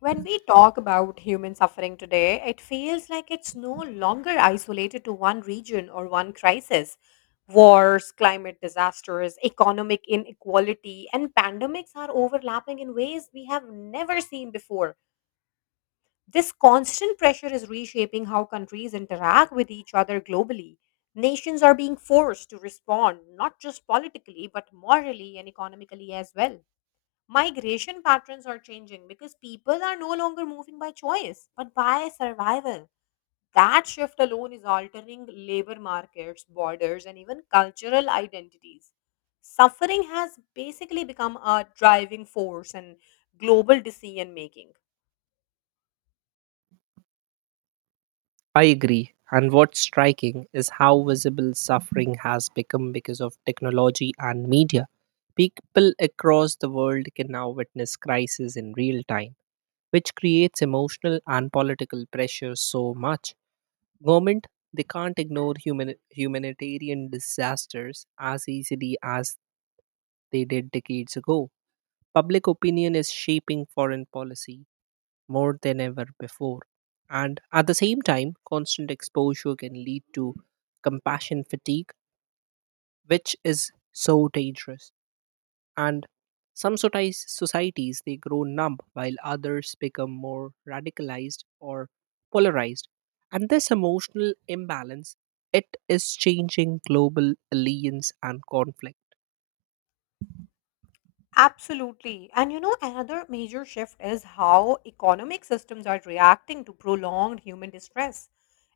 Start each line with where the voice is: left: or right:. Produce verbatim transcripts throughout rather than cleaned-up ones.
left: When we talk about human suffering today, it feels like it's no longer isolated to one region or one crisis. Wars, climate disasters, economic inequality, and pandemics are overlapping in ways we have never seen before. This constant pressure is reshaping how countries interact with each other globally. Nations are being forced to respond, not just politically, but morally and economically as well. Migration patterns are changing because people are no longer moving by choice, but by survival. That shift alone is altering labor markets, borders, and even cultural identities. Suffering has basically become a driving force in global decision making.
right: I agree. And what's striking is how visible suffering has become because of technology and media. People across the world can now witness crises in real time, which creates emotional and political pressure so much. Government, they can't ignore human, humanitarian disasters as easily as they did decades ago. Public opinion is shaping foreign policy, more than ever before. And at the same time, constant exposure can lead to compassion fatigue, which is so dangerous. And some soci- societies they grow numb while others become more radicalized or polarized. And this emotional imbalance it is changing global alliance and conflict.
left: Absolutely. And you know, another major shift is how economic systems are reacting to prolonged human distress.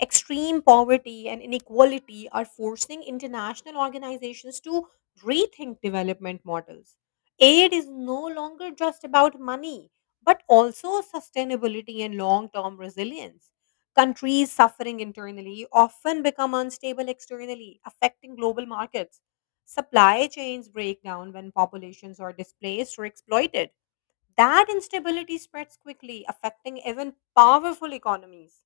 left: Extreme poverty and inequality are forcing international organizations to rethink development models. Aid is no longer just about money, but also sustainability and long term resilience. Countries suffering internally often become unstable externally, affecting global markets. Supply chains break down when populations are displaced or exploited. That instability spreads quickly, affecting even powerful economies.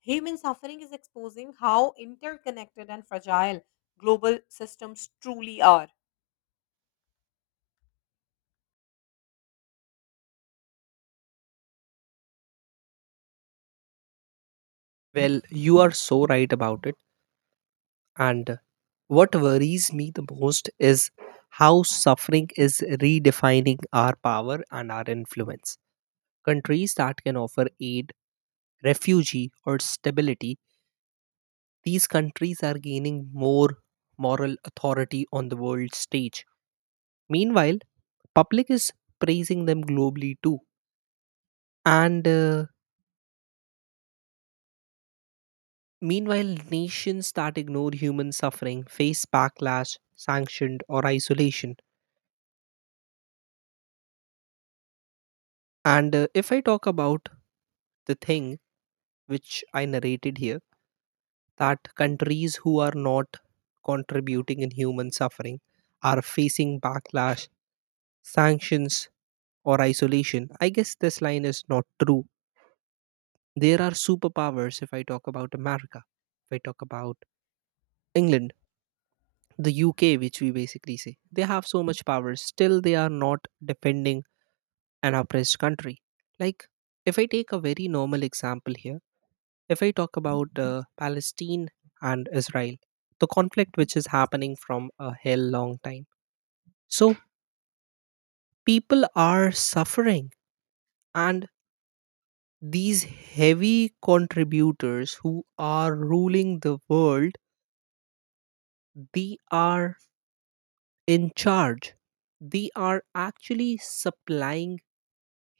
left: Human suffering is exposing how interconnected and fragile global systems truly are.
right: Well, you are so right about it. And what worries me the most is how suffering is redefining our power and our influence. Countries that can offer aid, refugee, or stability, these countries are gaining more moral authority on the world stage. Meanwhile, public is praising them globally too. And uh, Meanwhile, nations that ignore human suffering face backlash, sanctioned, or isolation. And uh, if I talk about the thing which I narrated here, that countries who are not contributing in human suffering are facing backlash, sanctions, or isolation. I guess this line is not true. There are superpowers if I talk about America, if I talk about England, the U K, which we basically say. They have so much power, still, they are not defending an oppressed country. Like, if I take a very normal example here, if I talk about uh, Palestine and Israel, the conflict which is happening from a hell long time. So people are suffering, and these heavy contributors who are ruling the world, they are in charge. They are actually supplying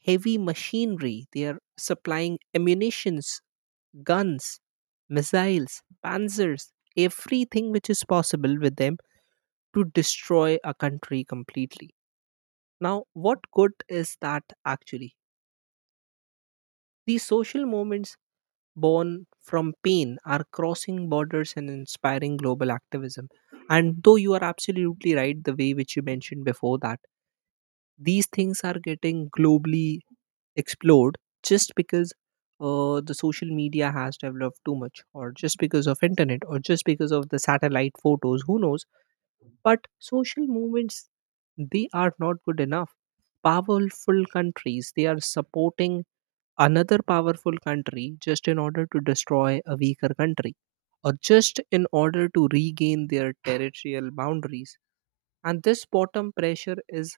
right: heavy machinery. They are supplying ammunitions, guns, missiles, panzers, everything which is possible with them to destroy a country completely. Now, what good is that actually? These social movements born from pain are crossing borders and inspiring global activism. And though you are absolutely right, the way which you mentioned before that, these things are getting globally explored just because uh, the social media has developed too much or just because of internet or just because of the satellite photos who knows. But social movements, they are not good enough. Powerful countries, they are supporting another powerful country just in order to destroy a weaker country or just in order to regain their territorial boundaries. And this bottom pressure is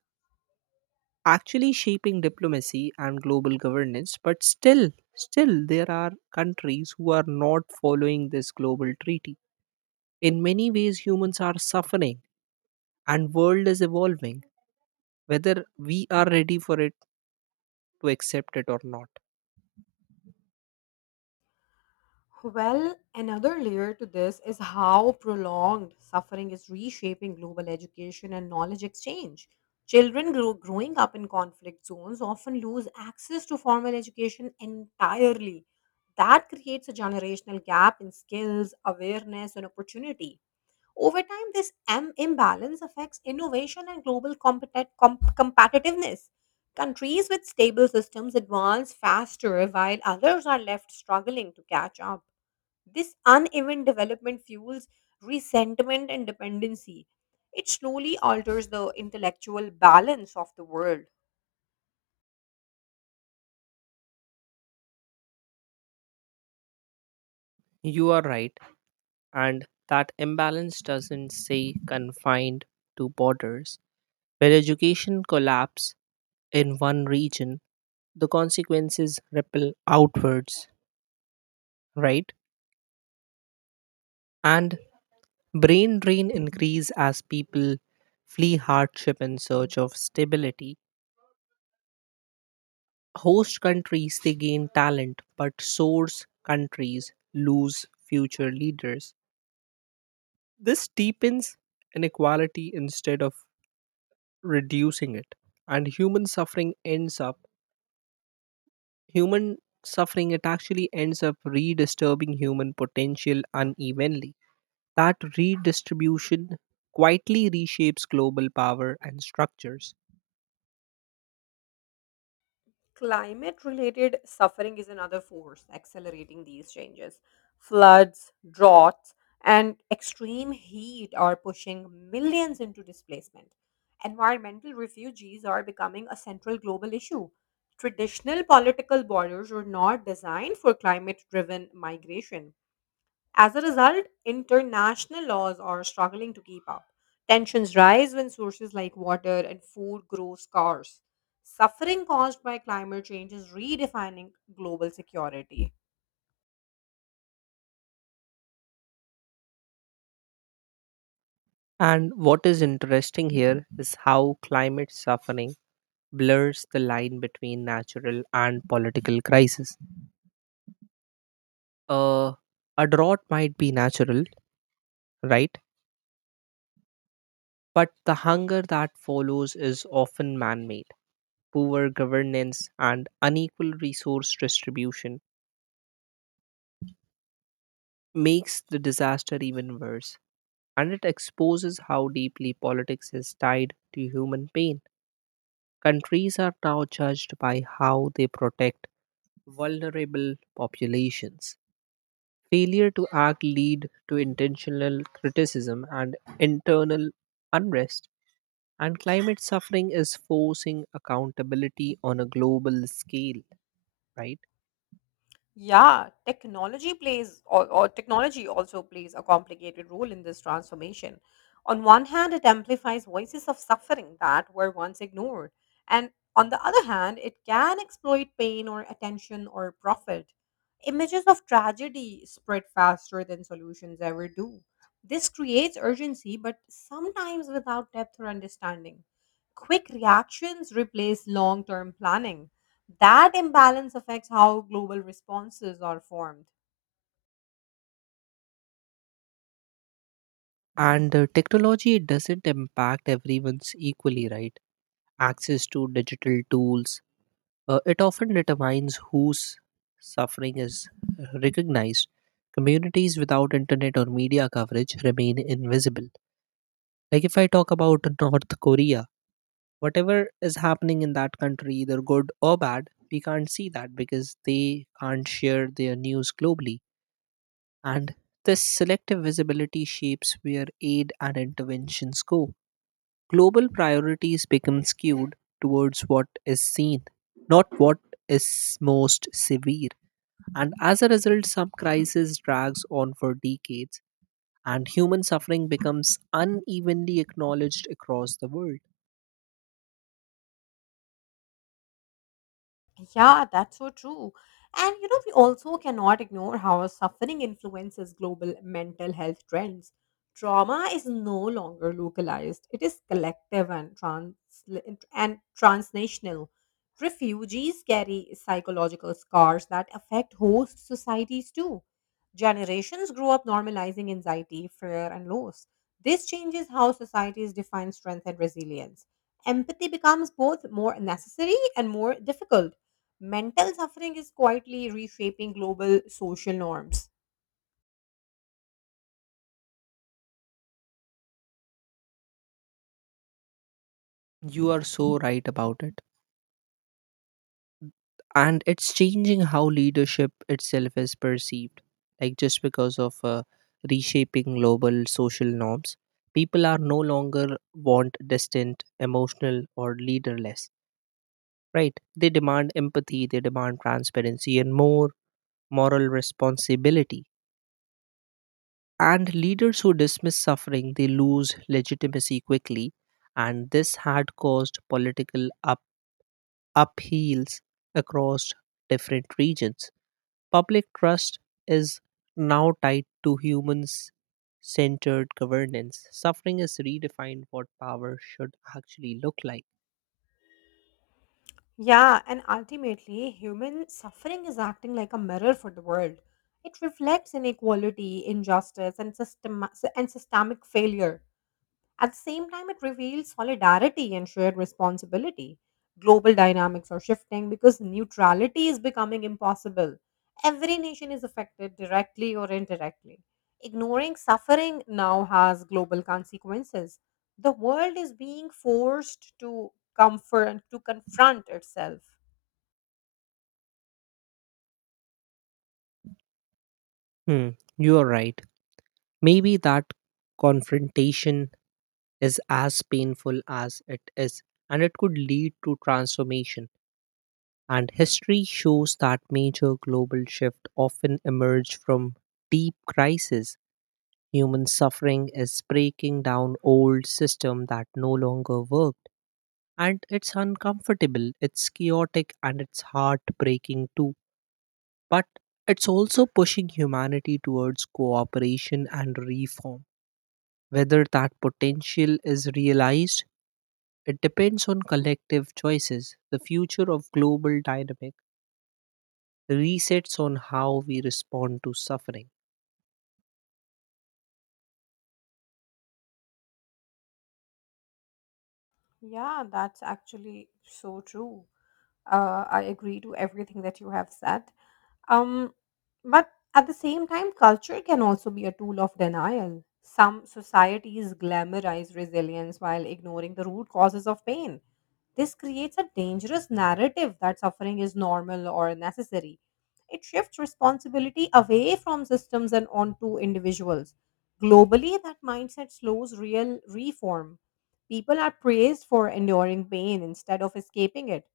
right: actually shaping diplomacy and global governance, but still, still, there are countries who are not following this global treaty. In many ways, humans are suffering and world is evolving whether we are ready for it to accept it or not.
left: Well, another layer to this is how prolonged suffering is reshaping global education and knowledge exchange. Children grow, growing up in conflict zones often lose access to formal education entirely. That creates a generational gap in skills, awareness, and opportunity. Over time, this M imbalance affects innovation and global compet- com- competitiveness. Countries with stable systems advance faster while others are left struggling to catch up. This uneven development fuels resentment and dependency. It slowly alters the intellectual balance of the world.
right: You are right, and that imbalance doesn't say confined to borders. When education collapse in one region, the consequences ripple outwards, right? And brain drain increase as people flee hardship in search of stability. Host countries they gain talent, but source countries lose future leaders. This deepens inequality instead of reducing it. And human suffering ends up, human suffering, it actually ends up redistributing human potential unevenly. That redistribution quietly reshapes global power and structures.
left: Climate related suffering is another force accelerating these changes. Floods, droughts, and extreme heat are pushing millions into displacement. Environmental refugees are becoming a central global issue. Traditional political borders were not designed for climate driven migration. As a result, international laws are struggling to keep up. Tensions rise when sources like water and food grow scarce. Suffering caused by climate change is redefining global security.
right: And what is interesting here is how climate suffering blurs the line between natural and political crisis. Uh, a drought might be natural, right? But the hunger that follows is often man made. Poor governance and unequal resource distribution makes the disaster even worse, and it exposes how deeply politics is tied to human pain. Countries are now judged by how they protect vulnerable populations. Failure to act lead to intentional criticism and internal unrest. And climate suffering is forcing accountability on a global scale, right?
left: Yeah, technology plays or, or technology also plays a complicated role in this transformation. On one hand, it amplifies voices of suffering that were once ignored, and on the other hand, it can exploit pain or attention or profit. Images of tragedy spread faster than solutions ever do. This creates urgency, but sometimes without depth or understanding. Quick reactions replace long term planning. That imbalance affects how global responses are formed.
right: And uh, Technology doesn't impact everyone's equally, right? Access to digital tools, uh, it often determines whose suffering is recognized. Communities without internet or media coverage remain invisible. Like if I talk about North Korea, whatever is happening in that country, either good or bad, we can't see that because they can't share their news globally. And this selective visibility shapes where aid and interventions go. Global priorities become skewed towards what is seen, not what is most severe. And as a result, some crisis drags on for decades, and human suffering becomes unevenly acknowledged across the world.
left: Yeah, that's so true. And you know, we also cannot ignore how suffering influences global mental health trends. Trauma is no longer localized, it is collective and, trans- and transnational. Refugees carry psychological scars that affect host societies too. Generations grow up normalizing anxiety, fear, and loss. This changes how societies define strength and resilience. Empathy becomes both more necessary and more difficult. Mental suffering is quietly reshaping global social norms.
right: You are so right about it. And it's changing how leadership itself is perceived, like just because of uh, reshaping global social norms, people are no longer want distant emotional or leaderless, right? They demand empathy, they demand transparency and more moral responsibility, and leaders who dismiss suffering they lose legitimacy quickly, and this had caused political up- upheavals across different regions. Public trust is now tied to humans centered governance. Suffering is redefined what power should actually look like.
left: Yeah, and ultimately, human suffering is acting like a mirror for the world. It reflects inequality, injustice, and, system- and systemic failure. At the same time, it reveals solidarity and shared responsibility. Global dynamics are shifting because neutrality is becoming impossible. Every nation is affected directly or indirectly. Ignoring suffering now has global consequences. The world is being forced to comfort to confront itself.
right: Hmm, you are right. Maybe that confrontation is as painful as it is, and it could lead to transformation. And history shows that major global shift often emerge from deep crisis. Human suffering is breaking down old system that no longer work. And it's uncomfortable, it's chaotic, and it's heartbreaking too. But it's also pushing humanity towards cooperation and reform. Whether that potential is realized, it depends on collective choices. The future of global dynamic resets on how we respond to suffering.
left: Yeah, that's actually so true. Uh, I agree to everything that you have said. Um, but at the same time, culture can also be a tool of denial. Some societies glamorize resilience while ignoring the root causes of pain. This creates a dangerous narrative that suffering is normal or necessary. It shifts responsibility away from systems and onto individuals. Globally, that mindset slows real reform. People are praised for enduring pain instead of escaping it.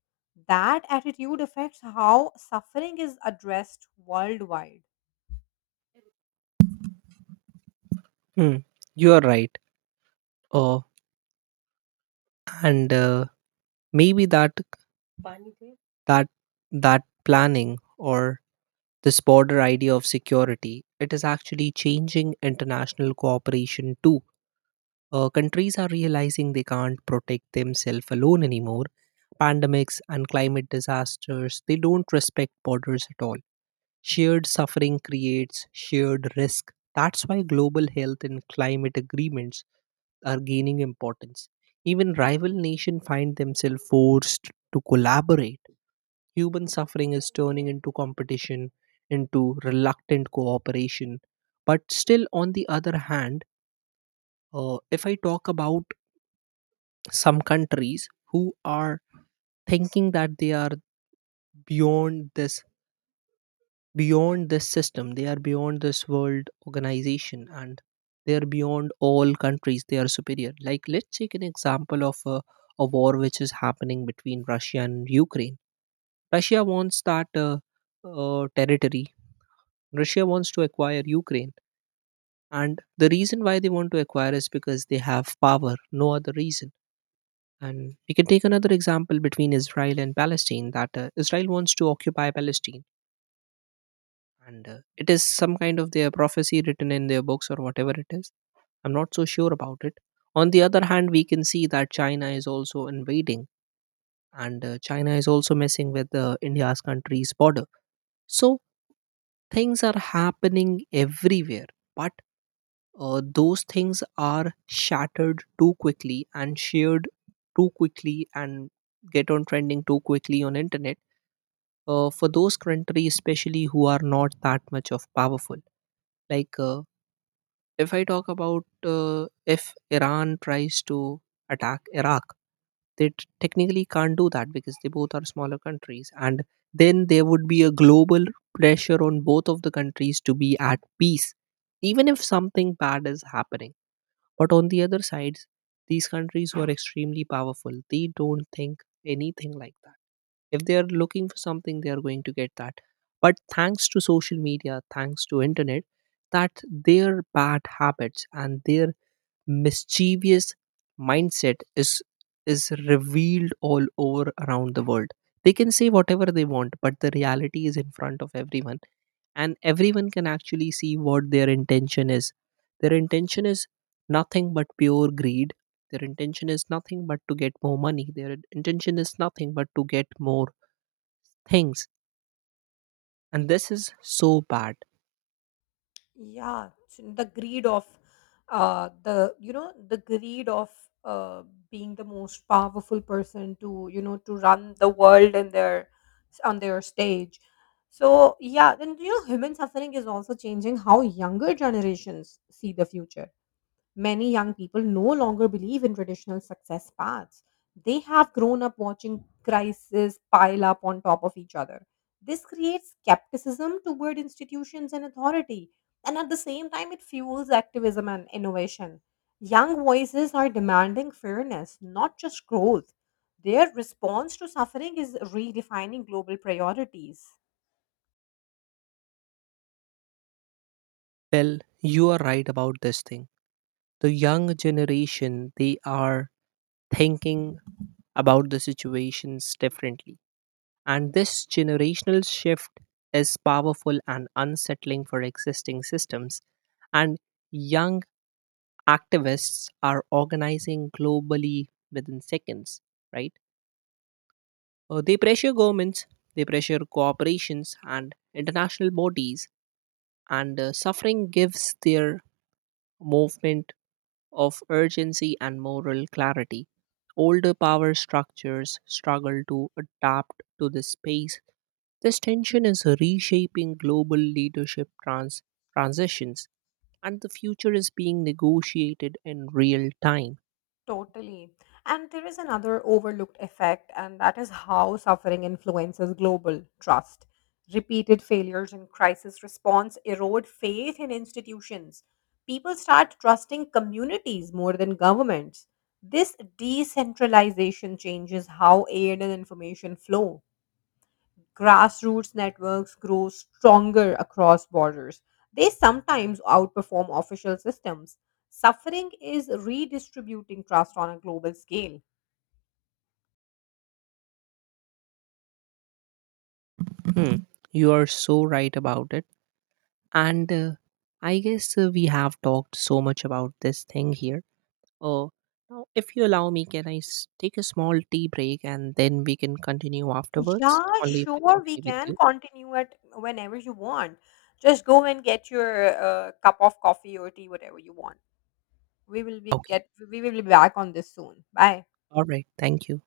left: That attitude affects how suffering is addressed worldwide.
right: Hmm, you are right. Uh, and uh, Maybe that that that planning or this border idea of security, it is actually changing international cooperation too. Uh, countries are realizing they can't protect themselves alone anymore. Pandemics and climate disasters, they don't respect borders at all. Shared suffering creates shared risk. That's why global health and climate agreements are gaining importance. Even rival nations find themselves forced to collaborate. Human suffering is turning into competition, into reluctant cooperation. But still, on the other hand, uh, if I talk about some countries who are thinking that they are beyond this beyond this system, they are beyond this world organization, and they are beyond all countries, they are superior, like let's take an example of a, a war which is happening between Russia and Ukraine. Russia wants that uh, uh, territory. Russia wants to acquire Ukraine. And the reason why they want to acquire is because they have power, no other reason. And we can take another example between Israel and Palestine, that uh, Israel wants to occupy Palestine. And uh, it is some kind of their prophecy written in their books or whatever it is. I'm not so sure about it. On the other hand, we can see that China is also invading, and uh, China is also messing with uh, India's country's border. So things are happening everywhere. But Uh, those things are shattered too quickly and shared too quickly and get on trending too quickly on internet, uh, for those countries especially who are not that much of powerful, like uh, if I talk about uh, if Iran tries to attack Iraq, they t- technically can't do that because they both are smaller countries, and then there would be a global pressure on both of the countries to be at peace even if something bad is happening. But on the other sides, these countries who are extremely powerful, they don't think anything like that. If they are looking for something, they are going to get that. But thanks to social media, thanks to internet, that their bad habits and their mischievous mindset is is revealed all over around the world. They can say whatever they want, but the reality is in front of everyone and everyone can actually see what their intention is. Their intention is nothing but pure greed. Their intention is nothing but to get more money. Their intention is nothing but to get more things, and this is so bad.
left: Yeah, so the greed of uh the you know the greed of uh being the most powerful person to you know to run the world in their on their stage. So yeah, and you know human suffering is also changing how younger generations see the future. Many young people no longer believe in traditional success paths. They have grown up watching crises pile up on top of each other. This creates skepticism toward institutions and authority, and at the same time, it fuels activism and innovation. Young voices are demanding fairness, not just growth. Their response to suffering is redefining global priorities.
right: Well, you are right about this thing. The young generation, they are thinking about the situations differently, and this generational shift is powerful and unsettling for existing systems. And young activists are organizing globally within seconds, right? Uh, they pressure governments, they pressure corporations and international bodies, and uh, suffering gives their movement of urgency and moral clarity. Older power structures struggle to adapt to this space. This tension is reshaping global leadership trans- transitions, and the future is being negotiated in real time.
left: Totally. And there is another overlooked effect, and that is how suffering influences global trust. Repeated failures in crisis response erode faith in institutions. People start trusting communities more than governments. This decentralization changes how aid and information flow. Grassroots networks grow stronger across borders. They sometimes outperform official systems. Suffering is redistributing trust on a global scale.
right: Hmm. You are so right about it. And uh, I guess uh, we have talked so much about this thing here. Uh, Now, if you allow me, can I s- take a small tea break and then we can continue afterwards?
left: Yeah,
right: Only if it's
left: sure, we
right: okay with
left: can
right: you.
left: continue it whenever you want. Just go and get your uh, cup of coffee or tea, whatever you want. We will be
right: Okay.
left: get we will be back on this soon. Bye.
right: All right. Thank you.